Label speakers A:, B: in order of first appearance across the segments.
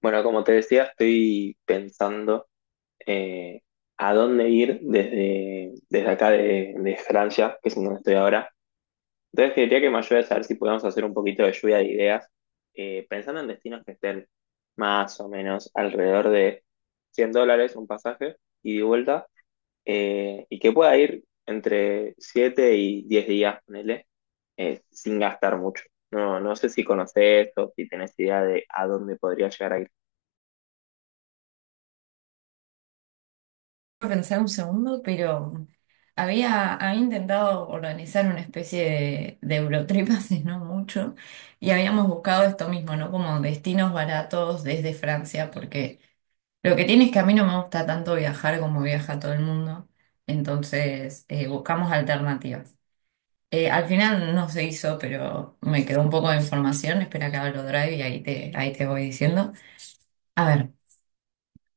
A: Bueno, como te decía, estoy pensando eh, a dónde ir desde acá de Francia, que es en donde estoy ahora. Entonces quería que me ayudes a ver si podemos hacer un poquito de lluvia de ideas, pensando en destinos que estén más o menos alrededor de $100 un pasaje ida y de vuelta, y que pueda ir entre 7 y 10 días, ponele, sin gastar mucho. No, no sé si conoces o si tenés idea de a dónde podría llegar a
B: A pensar un segundo, pero había intentado organizar una especie de Eurotrip hace no mucho y habíamos buscado esto mismo, ¿no? Como destinos baratos desde Francia, porque lo que tiene es que a mí no me gusta tanto viajar como viaja todo el mundo, entonces buscamos alternativas. Al final no se hizo, pero me quedó un poco de información, espera que abro Drive y ahí te voy diciendo. A ver.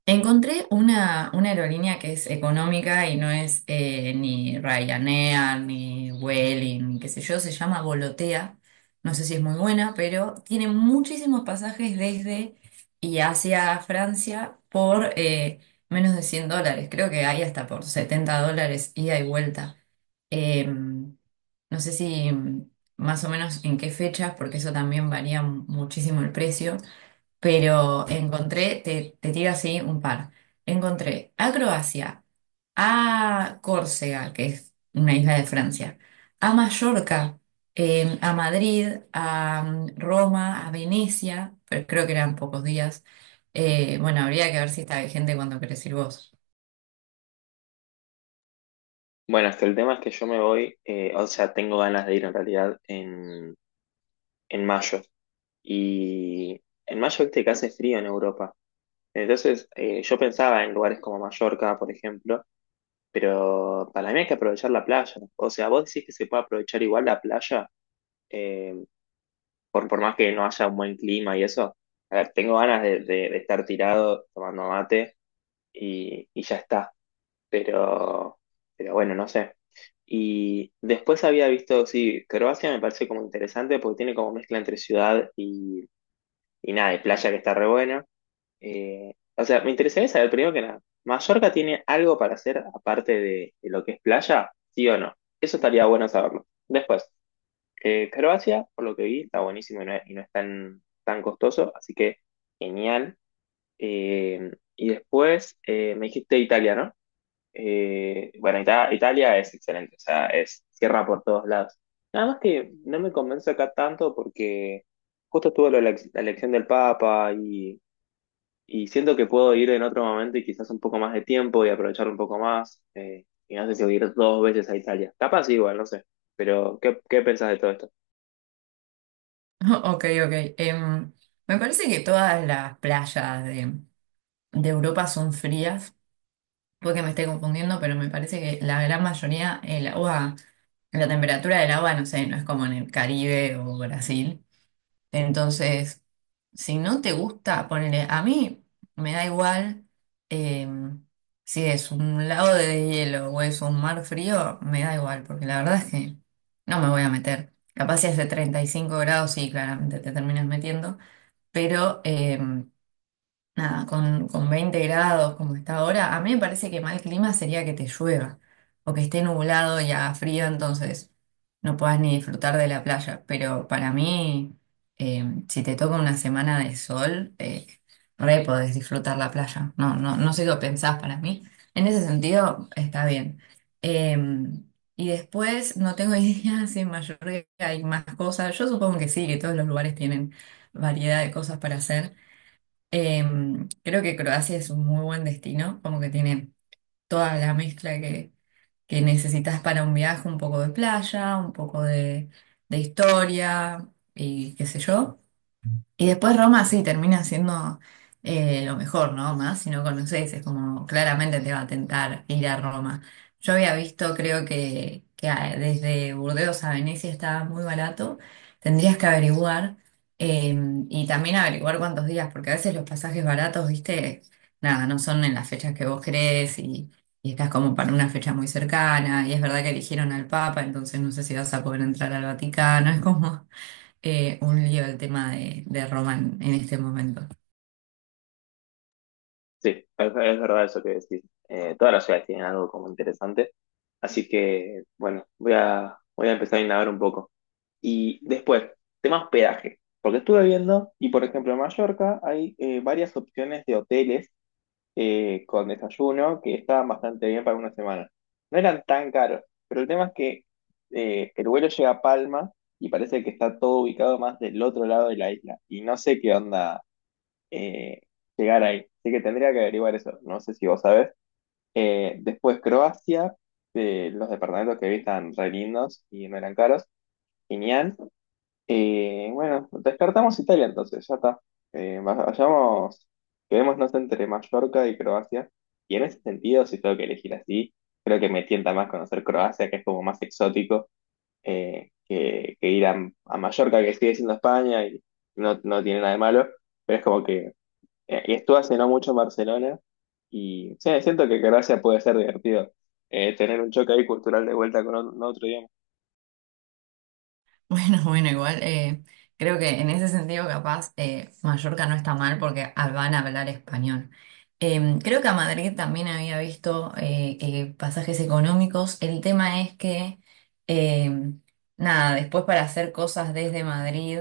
B: Encontré una aerolínea que es económica y no es ni Ryanair, ni Vueling, ni qué sé yo, se llama Volotea. No sé si es muy buena, pero tiene muchísimos pasajes desde y hacia Francia por menos de $100. Creo que hay hasta por $70 ida y vuelta. No sé si más o menos en qué fechas, porque eso también varía muchísimo el precio. Pero encontré, te tiro así un par. Encontré a Croacia, a Córcega, que es una isla de Francia, a Mallorca, a Madrid, a Roma, a Venecia, pero creo que eran pocos días. Bueno, habría que ver si está vigente cuando querés ir vos.
A: bueno, es que el tema es que yo me voy, o sea, tengo ganas de ir en realidad en mayo. Y en mayo, viste que hace frío en Europa. Entonces, yo pensaba en lugares como Mallorca, por ejemplo, pero para mí hay que aprovechar la playa. O sea, vos decís que se puede aprovechar igual la playa, eh, por más que no haya un buen clima y eso. A ver, tengo ganas de estar tirado tomando mate y ya está. pero, pero bueno, no sé. Y después había visto, sí, Croacia me parece como interesante porque tiene como mezcla entre ciudad y nada, y playa que está re buena. O sea, me interesaría saber primero que nada, ¿Mallorca tiene algo para hacer aparte de lo que es playa? ¿Sí o no? Eso estaría bueno saberlo. Después, Croacia, por lo que vi, está buenísimo y no, y no es tan, tan costoso, así que genial. Y después me dijiste Italia, ¿no? Bueno, Italia es excelente, o sea, es cierra por todos lados. Nada más que no me convence acá tanto porque justo estuvo lo de la, la elección del Papa y siento que puedo ir en otro momento y quizás un poco más de tiempo y aprovechar un poco más. Y no sé si voy a ir dos veces a Italia. Capaz igual, no sé. Pero, ¿qué, qué pensás de todo esto?
B: Ok, ok. Me parece que todas las playas de Europa son frías. Puede que me esté confundiendo, pero me parece que la gran mayoría, el agua. La temperatura del agua, no sé, no es como en el Caribe o Brasil. Entonces, si no te gusta, ponele, a mí me da igual eh, si es un lago de hielo o es un mar frío, me da igual, porque la verdad es que no me voy a meter. Capaz si hace 35 grados, sí, claramente te terminas metiendo, pero nada, con 20 grados como está ahora, a mí me parece que mal clima sería que te llueva o que esté nublado y haga frío, entonces no puedas ni disfrutar de la playa. Pero para mí, si te toca una semana de sol, re podés disfrutar la playa. No, no, no sé qué pensás para mí. En ese sentido, está bien. Eh, y después, no tengo idea si en Mallorca hay más cosas. Yo supongo que sí, que todos los lugares tienen variedad de cosas para hacer. Creo que Croacia es un muy buen destino, como que tiene toda la mezcla que necesitas para un viaje, un poco de playa, un poco de historia y qué sé yo. Y después Roma sí termina siendo lo mejor, ¿no? Más si no conoces, es como claramente te va a tentar ir a Roma. Yo había visto, que desde Burdeos a Venecia estaba muy barato. Tendrías que averiguar eh, y también averiguar cuántos días, porque a veces los pasajes baratos, viste, nada, no son en las fechas que vos crees y estás como para una fecha muy cercana. Y es verdad que eligieron al Papa, entonces no sé si vas a poder entrar al Vaticano. Es como un lío el tema de Román en este momento.
A: Sí, es verdad eso que decís. Todas las ciudades tienen algo como interesante. Así que, bueno, voy a empezar a indagar un poco. Y después, tema hospedaje. Porque estuve viendo, y por ejemplo en Mallorca hay varias opciones de hoteles con desayuno que estaban bastante bien para una semana. No eran tan caros, pero el tema es que el vuelo llega a Palma y parece que está todo ubicado más del otro lado de la isla. Y no sé qué onda eh, llegar ahí. Así que tendría que averiguar eso. No sé si vos sabés. Después Croacia, los departamentos que vi están re lindos y no eran caros. Genial. Bueno, descartamos Italia entonces, ya está. Eh, vayamos, quedémonos entre Mallorca y Croacia. Y en ese sentido, si tengo que elegir así, creo que me tienta más conocer Croacia, que es como más exótico, que ir a Mallorca, que sigue siendo España y no, no tiene nada de malo, pero es como que y estuve hace no mucho en Barcelona y sí, siento que Croacia puede ser divertido tener un choque ahí cultural de vuelta con otro, idioma.
B: Bueno, bueno, igual creo que en ese sentido capaz Mallorca no está mal porque ah, van a hablar español. Creo que a Madrid también había visto pasajes económicos. El tema es que, eh, nada, después para hacer cosas desde Madrid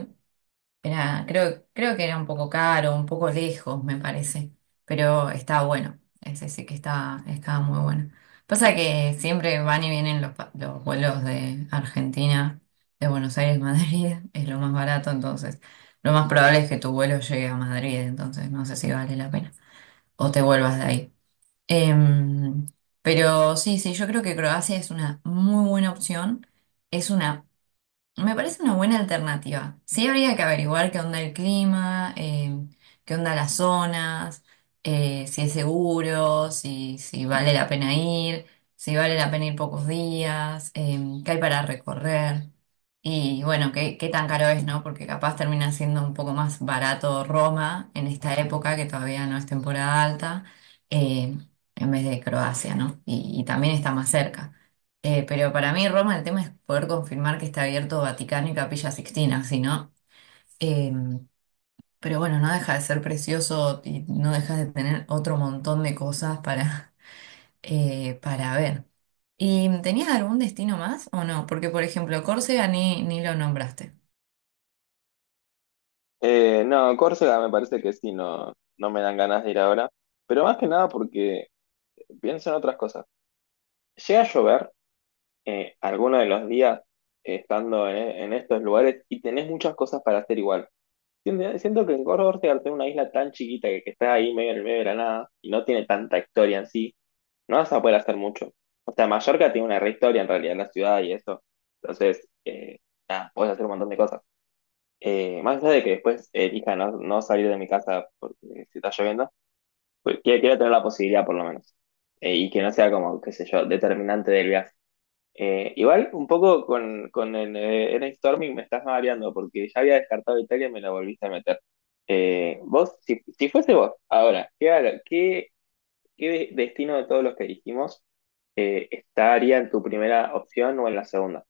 B: era, creo que era un poco caro, un poco lejos, me parece, pero estaba bueno, ese sí que estaba, estaba muy bueno. Pasa que siempre van y vienen los, los vuelos de Argentina, de Buenos Aires, Madrid, es lo más barato, entonces lo más probable es que tu vuelo llegue a Madrid, entonces no sé si vale la pena o te vuelvas de ahí. Em, pero sí, sí, yo creo que Croacia es una muy buena opción. Es una Me parece una buena alternativa. Sí, habría que averiguar qué onda el clima, qué onda las zonas, si es seguro, si vale la pena ir, si vale la pena ir pocos días, qué hay para recorrer. Y bueno, qué tan caro es, ¿no? Porque capaz termina siendo un poco más barato Roma en esta época, que todavía no es temporada alta, eh, en vez de Croacia, ¿no? Y también está más cerca. Pero para mí Roma el tema es poder confirmar que está abierto Vaticano y Capilla Sixtina, si no, eh, pero bueno, no deja de ser precioso y no deja de tener otro montón de cosas para, para ver. ¿Y tenías algún destino más o no? Porque por ejemplo, Córcega ni lo nombraste.
A: No, Córcega me parece que sí, no, no me dan ganas de ir ahora, pero más que nada porque pienso en otras cosas. Llega a llover alguno de los días estando en estos lugares y tenés muchas cosas para hacer igual. Siento que en Córdoba Ortega, al ser una isla tan chiquita que está ahí medio en el medio de la nada y no tiene tanta historia en sí, no vas a poder hacer mucho. O sea, Mallorca tiene una re historia en realidad, la ciudad y eso. Entonces, nada, podés hacer un montón de cosas. Más allá de que después elija no, no salir de mi casa porque se está lloviendo, pues quiero, quiero tener la posibilidad por lo menos. Y que no sea como, qué sé yo, determinante del viaje. Igual, un poco con el Eric Storming me estás mareando porque ya había descartado Italia y me la volviste a meter. Vos, si, si fuese vos, ahora, ¿qué, qué, qué destino de todos los que dijimos estaría en tu primera opción o en la segunda?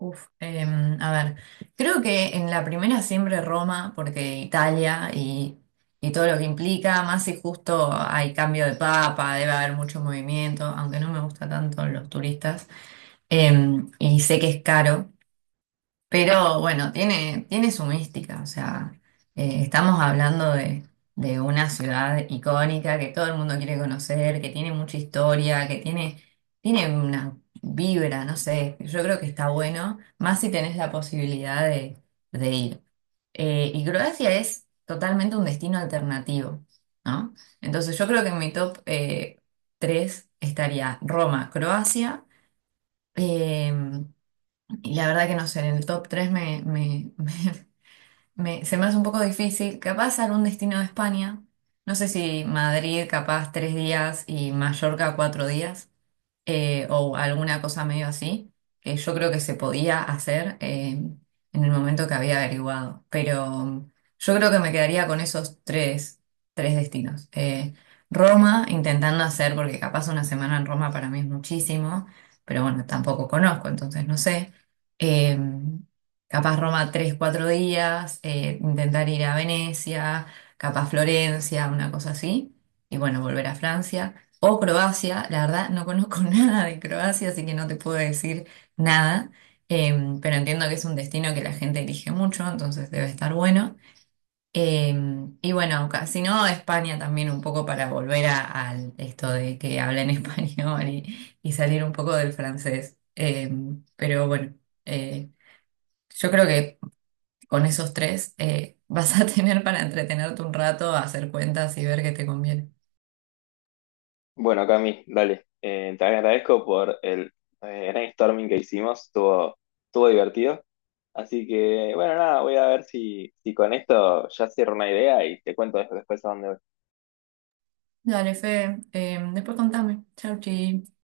B: Uf, a ver, creo que en la primera siempre Roma, porque Italia y todo lo que implica, más si justo hay cambio de papa, debe haber mucho movimiento, aunque no me gusta tanto los turistas, y sé que es caro, pero bueno, tiene su mística, o sea, estamos hablando de una ciudad icónica que todo el mundo quiere conocer, que tiene mucha historia, tiene una vibra, no sé, yo creo que está bueno, más si tenés la posibilidad de ir. Y Croacia es totalmente un destino alternativo, ¿no? Entonces yo creo que en mi top 3 estaría Roma, Croacia, em, y la verdad que no sé, en el top 3 se me hace un poco difícil. Capaz algún destino de España. No sé si Madrid, capaz tres días y Mallorca cuatro días o alguna cosa medio así, que yo creo que se podía hacer en el momento que había averiguado. Pero yo creo que me quedaría con esos tres destinos. Roma, intentando hacer, porque capaz una semana en Roma para mí es muchísimo, pero bueno, tampoco conozco, entonces no sé. Eh, Capaz Roma tres, cuatro días, intentar ir a Venecia, capaz Florencia, una cosa así, y bueno, volver a Francia o Croacia. La verdad, no conozco nada de Croacia, así que no te puedo decir nada. Pero entiendo que es un destino que la gente elige mucho, entonces debe estar bueno. Y bueno, si no, España también un poco para volver a, al esto de que hablen español y salir un poco del francés. Pero bueno, eh, yo creo que con esos tres vas a tener para entretenerte un rato, hacer cuentas y ver qué te conviene.
A: Bueno, Cami, dale. Te agradezco por el brainstorming que hicimos, estuvo, estuvo divertido. Así que, bueno, nada, voy a ver si, si con esto ya cierro una idea y te cuento después a dónde voy.
B: Dale, Fe, después contame. Chau, chi.